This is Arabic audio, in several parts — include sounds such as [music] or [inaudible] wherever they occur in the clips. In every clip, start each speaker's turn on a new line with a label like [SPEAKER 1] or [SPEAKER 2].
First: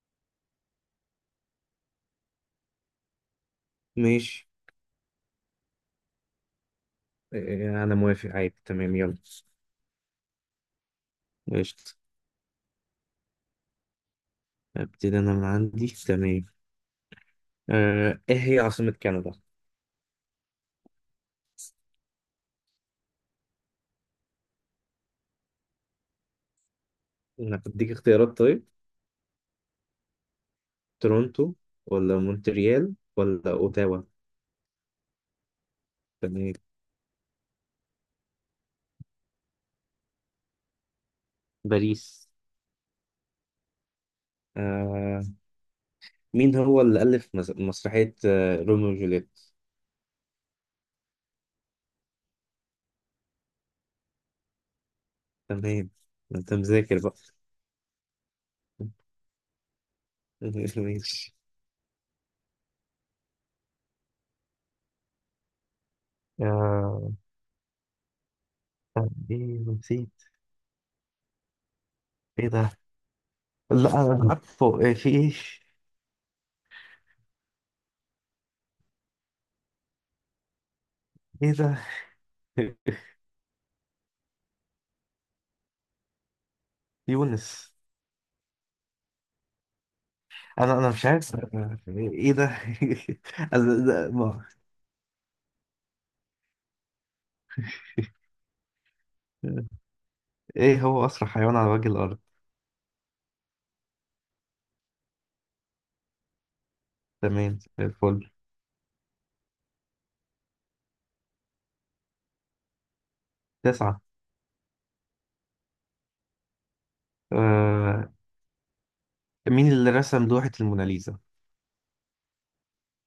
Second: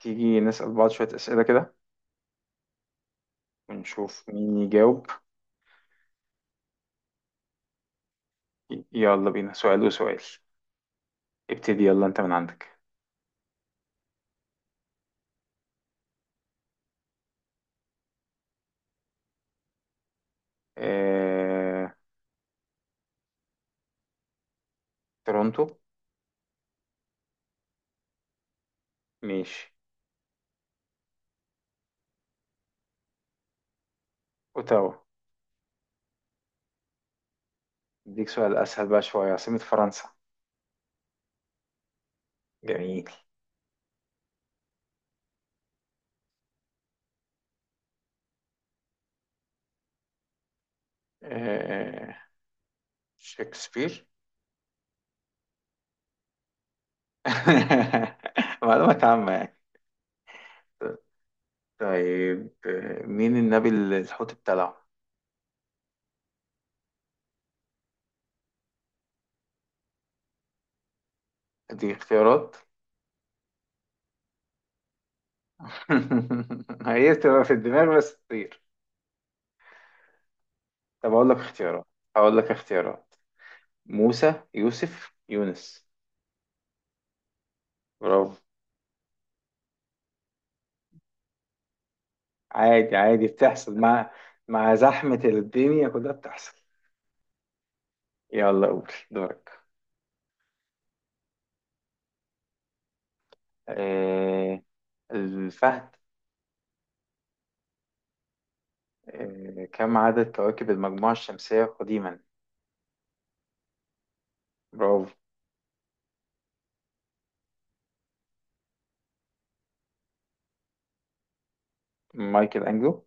[SPEAKER 1] تيجي نسأل بعض شوية أسئلة كده ونشوف
[SPEAKER 2] ماشي.
[SPEAKER 1] مين يجاوب.
[SPEAKER 2] آه، انا موافق عادي تمام، يلا.
[SPEAKER 1] يلا بينا سؤال وسؤال. ابتدي
[SPEAKER 2] قشطة.
[SPEAKER 1] يلا، أنت من عندك.
[SPEAKER 2] ابتدي انا من عندي، تمام. ايه هي عاصمة كندا؟
[SPEAKER 1] اه... تورونتو.
[SPEAKER 2] انا بديك اختيارات طيب.
[SPEAKER 1] ماشي.
[SPEAKER 2] تورونتو، ولا مونتريال، ولا اوتاوا؟
[SPEAKER 1] أوتاوا.
[SPEAKER 2] تمام.
[SPEAKER 1] أديك سؤال أسهل بقى شوية، عاصمة فرنسا؟
[SPEAKER 2] باريس.
[SPEAKER 1] جميل.
[SPEAKER 2] آه، مين هو اللي ألف مسرحية روميو وجولييت؟
[SPEAKER 1] اه... شكسبير.
[SPEAKER 2] تمام. ما انت مذاكر بقى.
[SPEAKER 1] [laughs] معلومات عامة يعني.
[SPEAKER 2] [laughs] ماشي.
[SPEAKER 1] طيب، مين النبي اللي الحوت بتاعه؟
[SPEAKER 2] آه، ايه، نسيت.
[SPEAKER 1] دي
[SPEAKER 2] ايه
[SPEAKER 1] اختيارات.
[SPEAKER 2] ده؟ لا، انا عارفه، إيه، في ايش.
[SPEAKER 1] [laughs] هي بتبقى في الدماغ بس تطير. طب أقول لك
[SPEAKER 2] ايه ده؟
[SPEAKER 1] اختيارات، هقول لك
[SPEAKER 2] [laughs]
[SPEAKER 1] اختيارات: موسى، يوسف، يونس.
[SPEAKER 2] يونس.
[SPEAKER 1] برافو.
[SPEAKER 2] انا مش عارف إيه ده.
[SPEAKER 1] عادي عادي،
[SPEAKER 2] [laughs] أنا-
[SPEAKER 1] بتحصل مع
[SPEAKER 2] ده- ما-
[SPEAKER 1] مع زحمة الدنيا كلها بتحصل. يلا قول دورك.
[SPEAKER 2] ايه هو اسرع حيوان على وجه الارض؟
[SPEAKER 1] آه الفهد.
[SPEAKER 2] تمام، زي الفل.
[SPEAKER 1] كم عدد كواكب المجموعة الشمسية قديما؟
[SPEAKER 2] تسعة.
[SPEAKER 1] برافو.
[SPEAKER 2] آه مين اللي رسم لوحة الموناليزا؟
[SPEAKER 1] مايكل أنجلو.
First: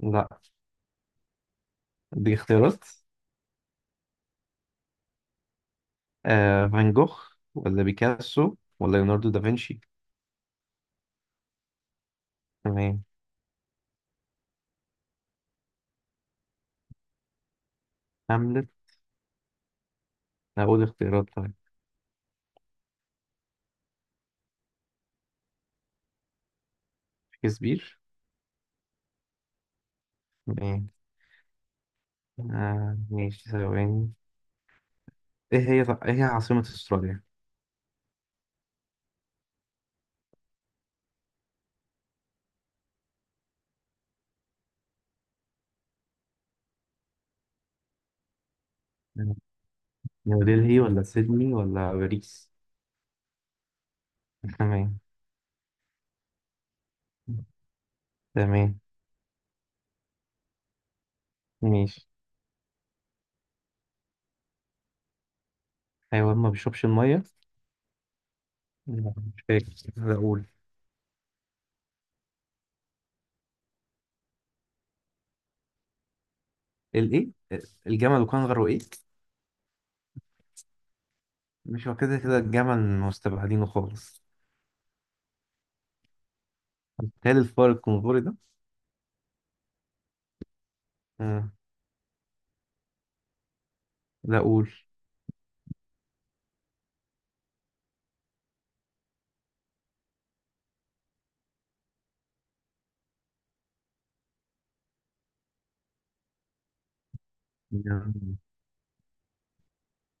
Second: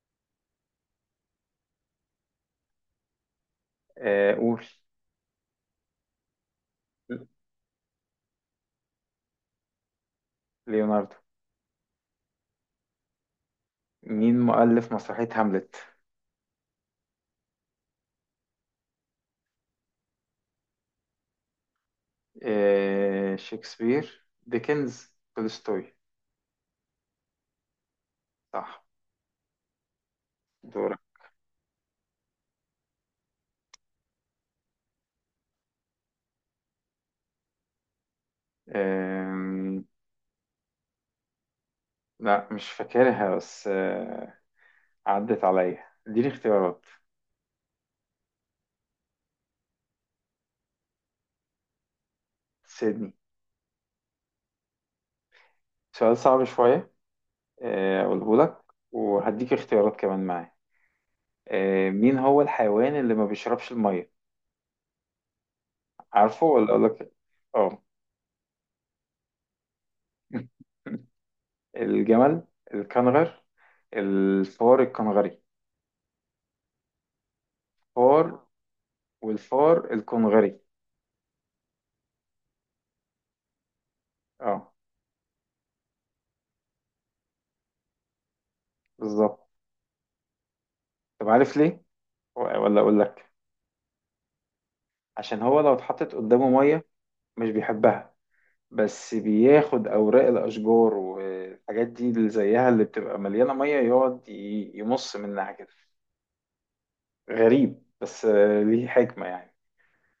[SPEAKER 2] لا، دي اختيارات.
[SPEAKER 1] آه، قول.
[SPEAKER 2] فان جوخ، ولا بيكاسو، ولا ليوناردو دافنشي؟
[SPEAKER 1] ليوناردو.
[SPEAKER 2] تمام.
[SPEAKER 1] مين مؤلف مسرحية هاملت؟
[SPEAKER 2] هاملت. اقول اختيارات طيب.
[SPEAKER 1] شكسبير، ديكنز، تولستوي.
[SPEAKER 2] شكسبير.
[SPEAKER 1] صح.
[SPEAKER 2] تمام.
[SPEAKER 1] دورك.
[SPEAKER 2] ماشي، ثواني. ايه هي عاصمة استراليا؟
[SPEAKER 1] آه لا مش فاكرها بس، عدت عليا، اديني اختيارات.
[SPEAKER 2] نيودلهي، ولا سيدني، ولا باريس؟
[SPEAKER 1] سيدني.
[SPEAKER 2] تمام.
[SPEAKER 1] سؤال صعب شوية، اقوله لك
[SPEAKER 2] تمام،
[SPEAKER 1] وهديك اختيارات كمان معاه.
[SPEAKER 2] ماشي.
[SPEAKER 1] مين هو الحيوان اللي ما بيشربش المية؟
[SPEAKER 2] حيوان
[SPEAKER 1] عارفه
[SPEAKER 2] ما
[SPEAKER 1] ولا اقول
[SPEAKER 2] بيشربش
[SPEAKER 1] لك؟
[SPEAKER 2] الميه؟
[SPEAKER 1] اه.
[SPEAKER 2] لا، مش فاكر. اقول.
[SPEAKER 1] [laughs] الجمل، الكنغر، الفار الكنغري.
[SPEAKER 2] الايه؟ الجمل، وكان
[SPEAKER 1] فار،
[SPEAKER 2] غيره ايه؟
[SPEAKER 1] والفار الكنغري.
[SPEAKER 2] مش هو كده كده الجمل مستبعدينه خالص؟
[SPEAKER 1] اه،
[SPEAKER 2] هل الفار الكنغوري ده؟
[SPEAKER 1] بالظبط. طب
[SPEAKER 2] آه.
[SPEAKER 1] عارف ليه ولا اقول لك؟
[SPEAKER 2] لا، اقول.
[SPEAKER 1] عشان هو لو اتحطت قدامه مية مش بيحبها. بس بياخد أوراق الأشجار والحاجات دي اللي زيها اللي بتبقى مليانة مية، يقعد يمص منها كده. غريب، بس
[SPEAKER 2] يعني-
[SPEAKER 1] ليه حكمة يعني.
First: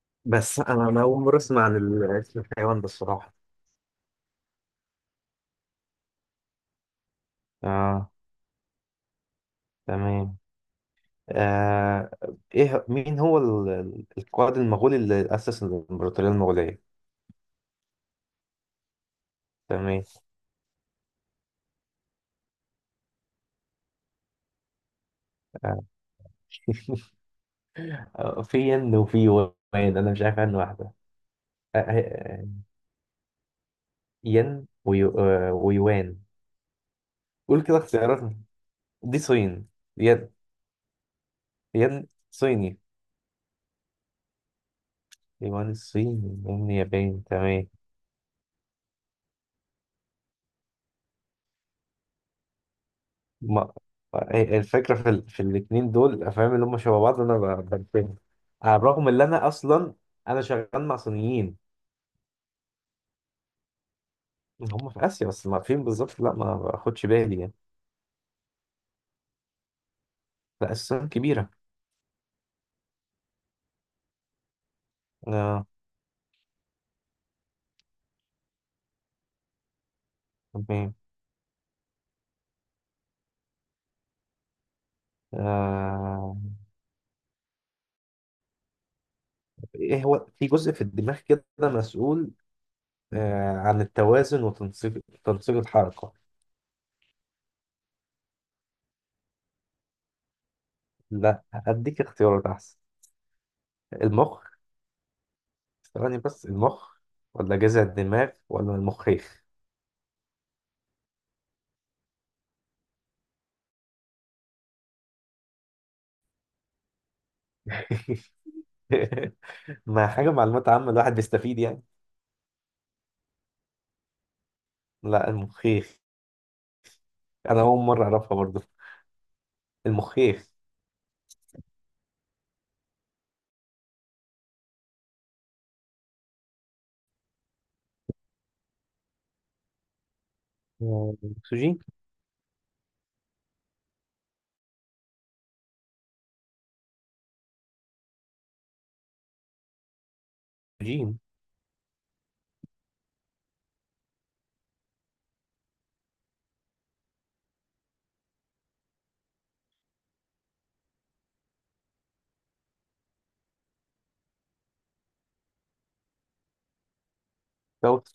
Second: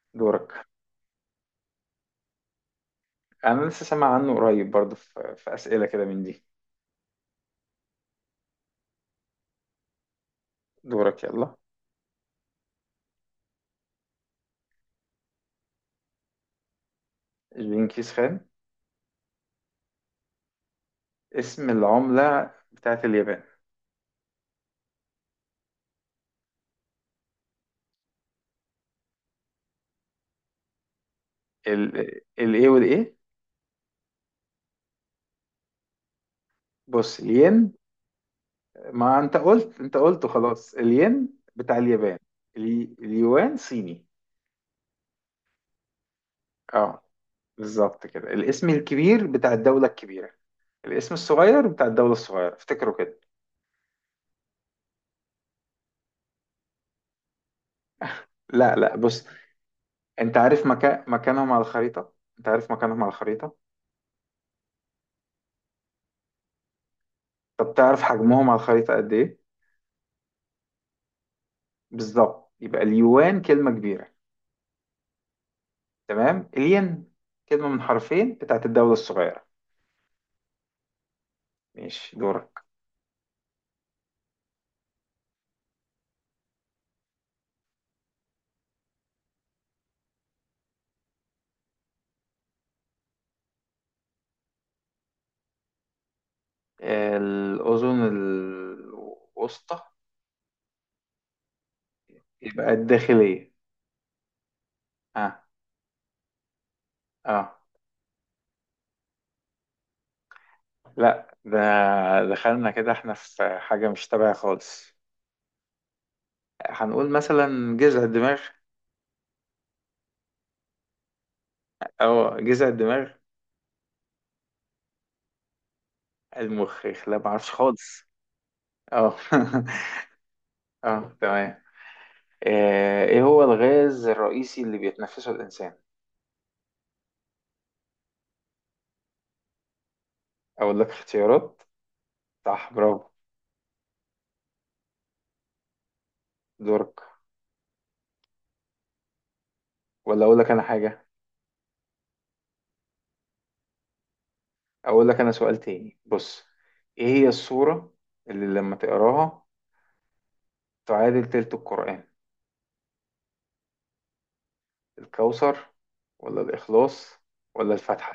[SPEAKER 2] [laughs] بس
[SPEAKER 1] دورك.
[SPEAKER 2] انا اول مره اسمع عن اسم الحيوان ده الصراحه.
[SPEAKER 1] أنا لسه سامع عنه قريب برضه في أسئلة كده من دي.
[SPEAKER 2] اه، تمام.
[SPEAKER 1] دورك يلا.
[SPEAKER 2] آه. ايه، مين هو القائد المغولي اللي اسس الامبراطوريه المغوليه؟
[SPEAKER 1] جنكيز خان.
[SPEAKER 2] تمام.
[SPEAKER 1] اسم العملة بتاعت اليابان.
[SPEAKER 2] آه. [laughs] في ين وفي وان. انا مش عارف عنه واحده. آه، آه،
[SPEAKER 1] ال
[SPEAKER 2] آه،
[SPEAKER 1] الايه والايه.
[SPEAKER 2] ين، ويوان.
[SPEAKER 1] بص،
[SPEAKER 2] قول
[SPEAKER 1] الين.
[SPEAKER 2] كده اختياراتنا.
[SPEAKER 1] ما
[SPEAKER 2] دي
[SPEAKER 1] انت
[SPEAKER 2] صين.
[SPEAKER 1] قلت، انت قلته
[SPEAKER 2] ين.
[SPEAKER 1] خلاص، الين، بتاع
[SPEAKER 2] ين
[SPEAKER 1] اليابان.
[SPEAKER 2] صيني.
[SPEAKER 1] اليوان صيني.
[SPEAKER 2] يوان الصيني، ين
[SPEAKER 1] اه،
[SPEAKER 2] ياباني، تمام.
[SPEAKER 1] بالظبط كده، الاسم الكبير بتاع الدولة الكبيرة، الاسم الصغير بتاع الدولة الصغيرة، افتكروا كده.
[SPEAKER 2] ما الفكرة في الاتنين دول الأفلام اللي هم شبه بعض، أنا بنفهم.
[SPEAKER 1] لا
[SPEAKER 2] على
[SPEAKER 1] لا،
[SPEAKER 2] الرغم إن
[SPEAKER 1] بص.
[SPEAKER 2] أنا أصلا
[SPEAKER 1] انت
[SPEAKER 2] أنا
[SPEAKER 1] عارف
[SPEAKER 2] شغال مع
[SPEAKER 1] مكانهم
[SPEAKER 2] صينيين،
[SPEAKER 1] على الخريطة، انت عارف مكانهم على الخريطة.
[SPEAKER 2] هم في آسيا، بس ما فين بالظبط، لا، ما باخدش بالي يعني.
[SPEAKER 1] طب تعرف حجمهم على الخريطة قد ايه؟
[SPEAKER 2] لا، الصين كبيرة.
[SPEAKER 1] بالظبط، يبقى اليوان كلمة كبيرة.
[SPEAKER 2] آه.
[SPEAKER 1] تمام. الين كلمة من حرفين بتاعت الدولة الصغيرة.
[SPEAKER 2] تمام.
[SPEAKER 1] ماشي، دورك.
[SPEAKER 2] آه إيه، هو في جزء في الدماغ كده مسؤول عن التوازن وتنسيق الحركة؟
[SPEAKER 1] الأذن الوسطى.
[SPEAKER 2] لا، أديك اختيارات
[SPEAKER 1] يبقى
[SPEAKER 2] أحسن.
[SPEAKER 1] الداخلية.
[SPEAKER 2] المخ؟
[SPEAKER 1] اه.
[SPEAKER 2] ثواني، بس المخ،
[SPEAKER 1] اه.
[SPEAKER 2] ولا جذع الدماغ، ولا المخيخ؟
[SPEAKER 1] لا، ده دخلنا كده احنا في حاجة مش تبع خالص. هنقول مثلا جذع الدماغ،
[SPEAKER 2] [laughs] ما حاجة معلومات عامة، الواحد بيستفيد يعني.
[SPEAKER 1] او جذع الدماغ،
[SPEAKER 2] لا، المخيخ.
[SPEAKER 1] المخ. لا، معرفش
[SPEAKER 2] أنا أول
[SPEAKER 1] خالص.
[SPEAKER 2] مرة أعرفها برضه.
[SPEAKER 1] اه.
[SPEAKER 2] المخيخ.
[SPEAKER 1] [laughs] اه، تمام. ايه هو الغاز الرئيسي اللي بيتنفسه الانسان؟ اقول لك اختيارات.
[SPEAKER 2] أكسجين.
[SPEAKER 1] صح، برافو. دورك. ولا اقول لك انا حاجة؟
[SPEAKER 2] أكسجين.
[SPEAKER 1] اقول لك انا سؤال تاني، بص. ايه هي السورة اللي لما تقراها تعادل تلت القرآن؟ الكوثر، ولا الإخلاص، ولا
[SPEAKER 2] كوثر.
[SPEAKER 1] الفاتحة؟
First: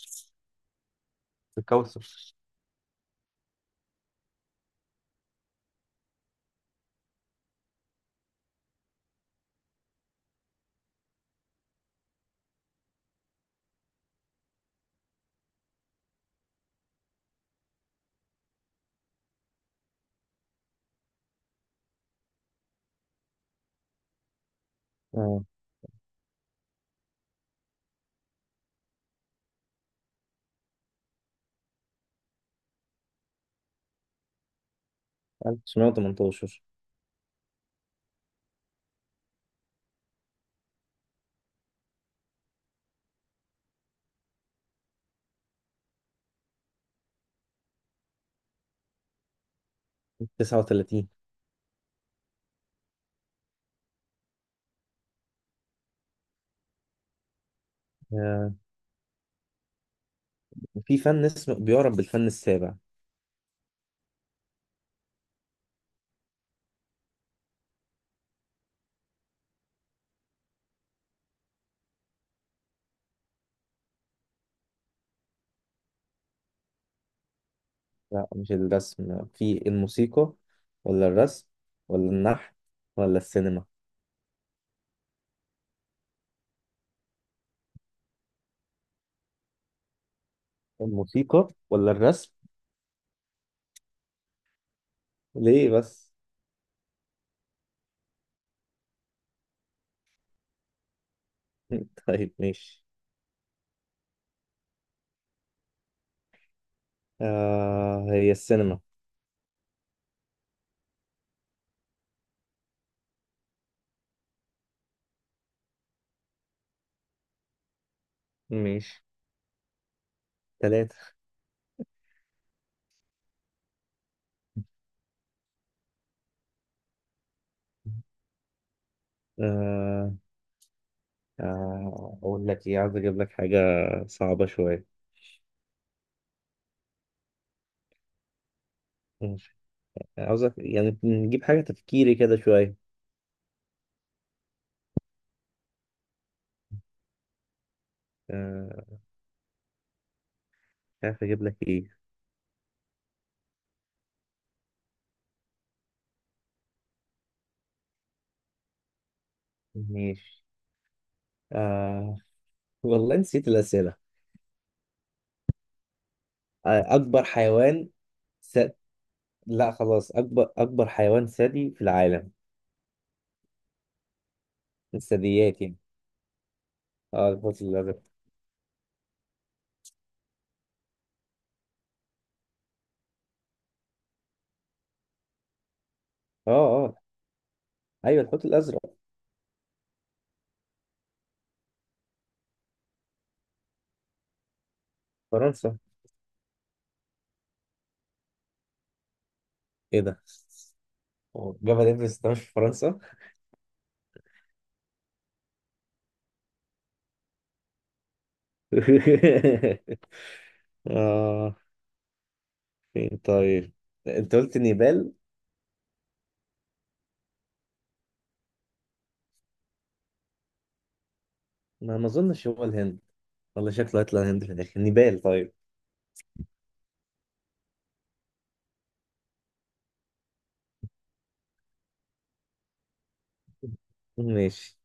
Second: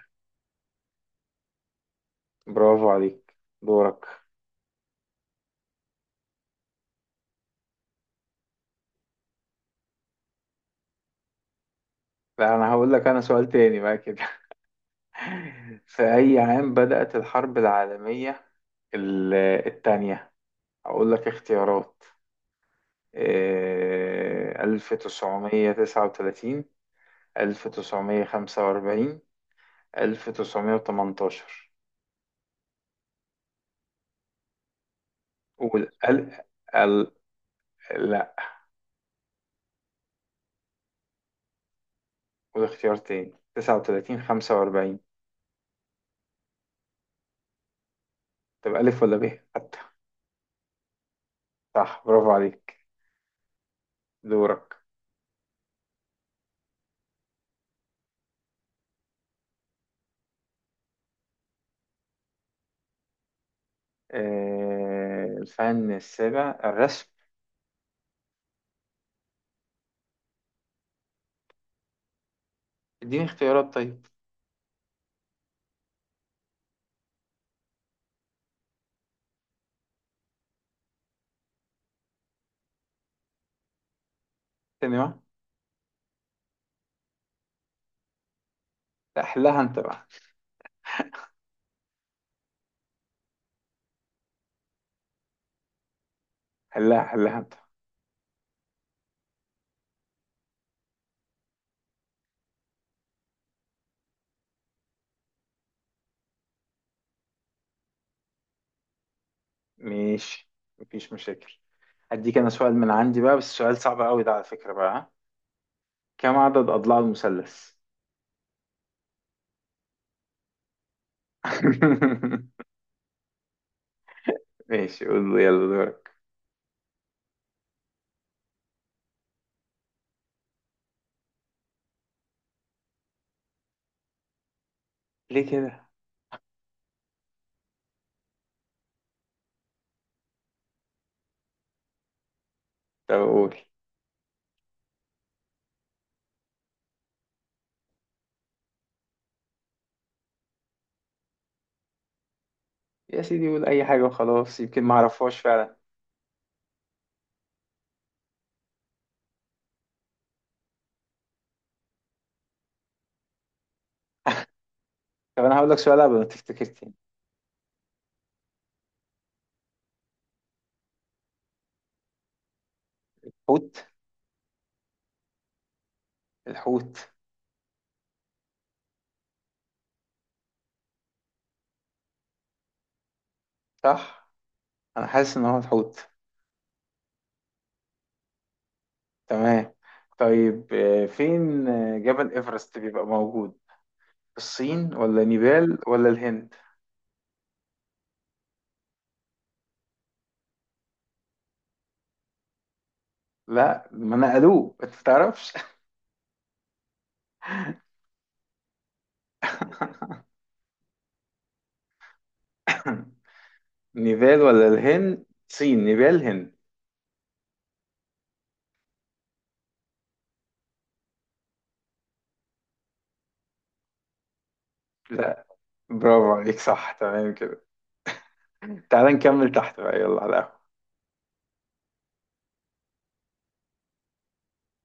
[SPEAKER 2] الكوثر.
[SPEAKER 1] برافو عليك. دورك. لا، أنا هقول لك أنا سؤال تاني بقى كده. [laughs] في أي عام بدأت الحرب العالمية ال- التانية؟ أقول لك اختيارات. ألف
[SPEAKER 2] اه.
[SPEAKER 1] تسعمية تسعة وتلاتين 1945، 1918. قول ال...
[SPEAKER 2] 1918.
[SPEAKER 1] ال... لا، قول اختيار تاني، 39، 45. طب ألف ولا ب حتى.
[SPEAKER 2] 39.
[SPEAKER 1] صح، برافو عليك. دورك.
[SPEAKER 2] آه، في فن اسمه بيعرف بالفن السابع.
[SPEAKER 1] الفن السابع، الرسم. اديني اختيارات طيب.
[SPEAKER 2] لا، مش الرسم. في الموسيقى، ولا الرسم، ولا النحت، ولا السينما؟
[SPEAKER 1] سينما. لا، حلها انت بقى.
[SPEAKER 2] الموسيقى ولا الرسم؟ ليه بس؟
[SPEAKER 1] حلها حلها انت.
[SPEAKER 2] [laughs] طيب، ماشي. هي السينما.
[SPEAKER 1] ماشي، مفيش مشاكل. هديك انا سؤال من عندي بقى، بس سؤال صعب قوي ده على فكرة بقى، ها؟ كم عدد اضلاع المثلث؟
[SPEAKER 2] ماشي. ثلاثة.
[SPEAKER 1] [laughs] ماشي، قول لي يلا دورك.
[SPEAKER 2] آه أقول لك إيه، عاوز أجيب لك حاجة صعبة شوية.
[SPEAKER 1] ليه كده؟
[SPEAKER 2] ماشي. عاوزك يعني نجيب حاجة تفكيري كده شوية.
[SPEAKER 1] طب قول.
[SPEAKER 2] آه مش عارف أجيب لك إيه.
[SPEAKER 1] يا سيدي قول اي حاجة وخلاص، يمكن ما اعرفهاش فعلا.
[SPEAKER 2] ماشي. آه والله نسيت الأسئلة.
[SPEAKER 1] طب انا هقول لك سؤال قبل ما تفتكر تاني.
[SPEAKER 2] أكبر حيوان س... لا خلاص، أكبر حيوان ثدي في العالم.
[SPEAKER 1] حوت.
[SPEAKER 2] الثدييات يعني.
[SPEAKER 1] الحوت.
[SPEAKER 2] اه، الحوت الأزرق.
[SPEAKER 1] صح. انا حاسس ان هو الحوت.
[SPEAKER 2] اه، اه، أيوه، الحوت الأزرق.
[SPEAKER 1] تمام. طيب، آه، فين آه، جبل إيفرست بيبقى موجود في الصين ولا نيبال
[SPEAKER 2] فرنسا.
[SPEAKER 1] ولا الهند؟
[SPEAKER 2] ايه ده؟ هو جبل ايفرست ده مش في فرنسا؟
[SPEAKER 1] لا، ما نقلوه، انت تعرفش.
[SPEAKER 2] [laughs]
[SPEAKER 1] [laughs]
[SPEAKER 2] اه، فين طيب؟ انت
[SPEAKER 1] نيبال
[SPEAKER 2] قلت
[SPEAKER 1] ولا
[SPEAKER 2] نيبال.
[SPEAKER 1] الهند؟ صين، نيبال، هند.
[SPEAKER 2] ما اظنش هو الهند. والله شكله هيطلع الهند في الاخر. نيبال
[SPEAKER 1] لا.
[SPEAKER 2] طيب.
[SPEAKER 1] برافو عليك، صح، تمام كده. تعال نكمل تحت بقى، يلا على القهوة.
[SPEAKER 2] ماشي.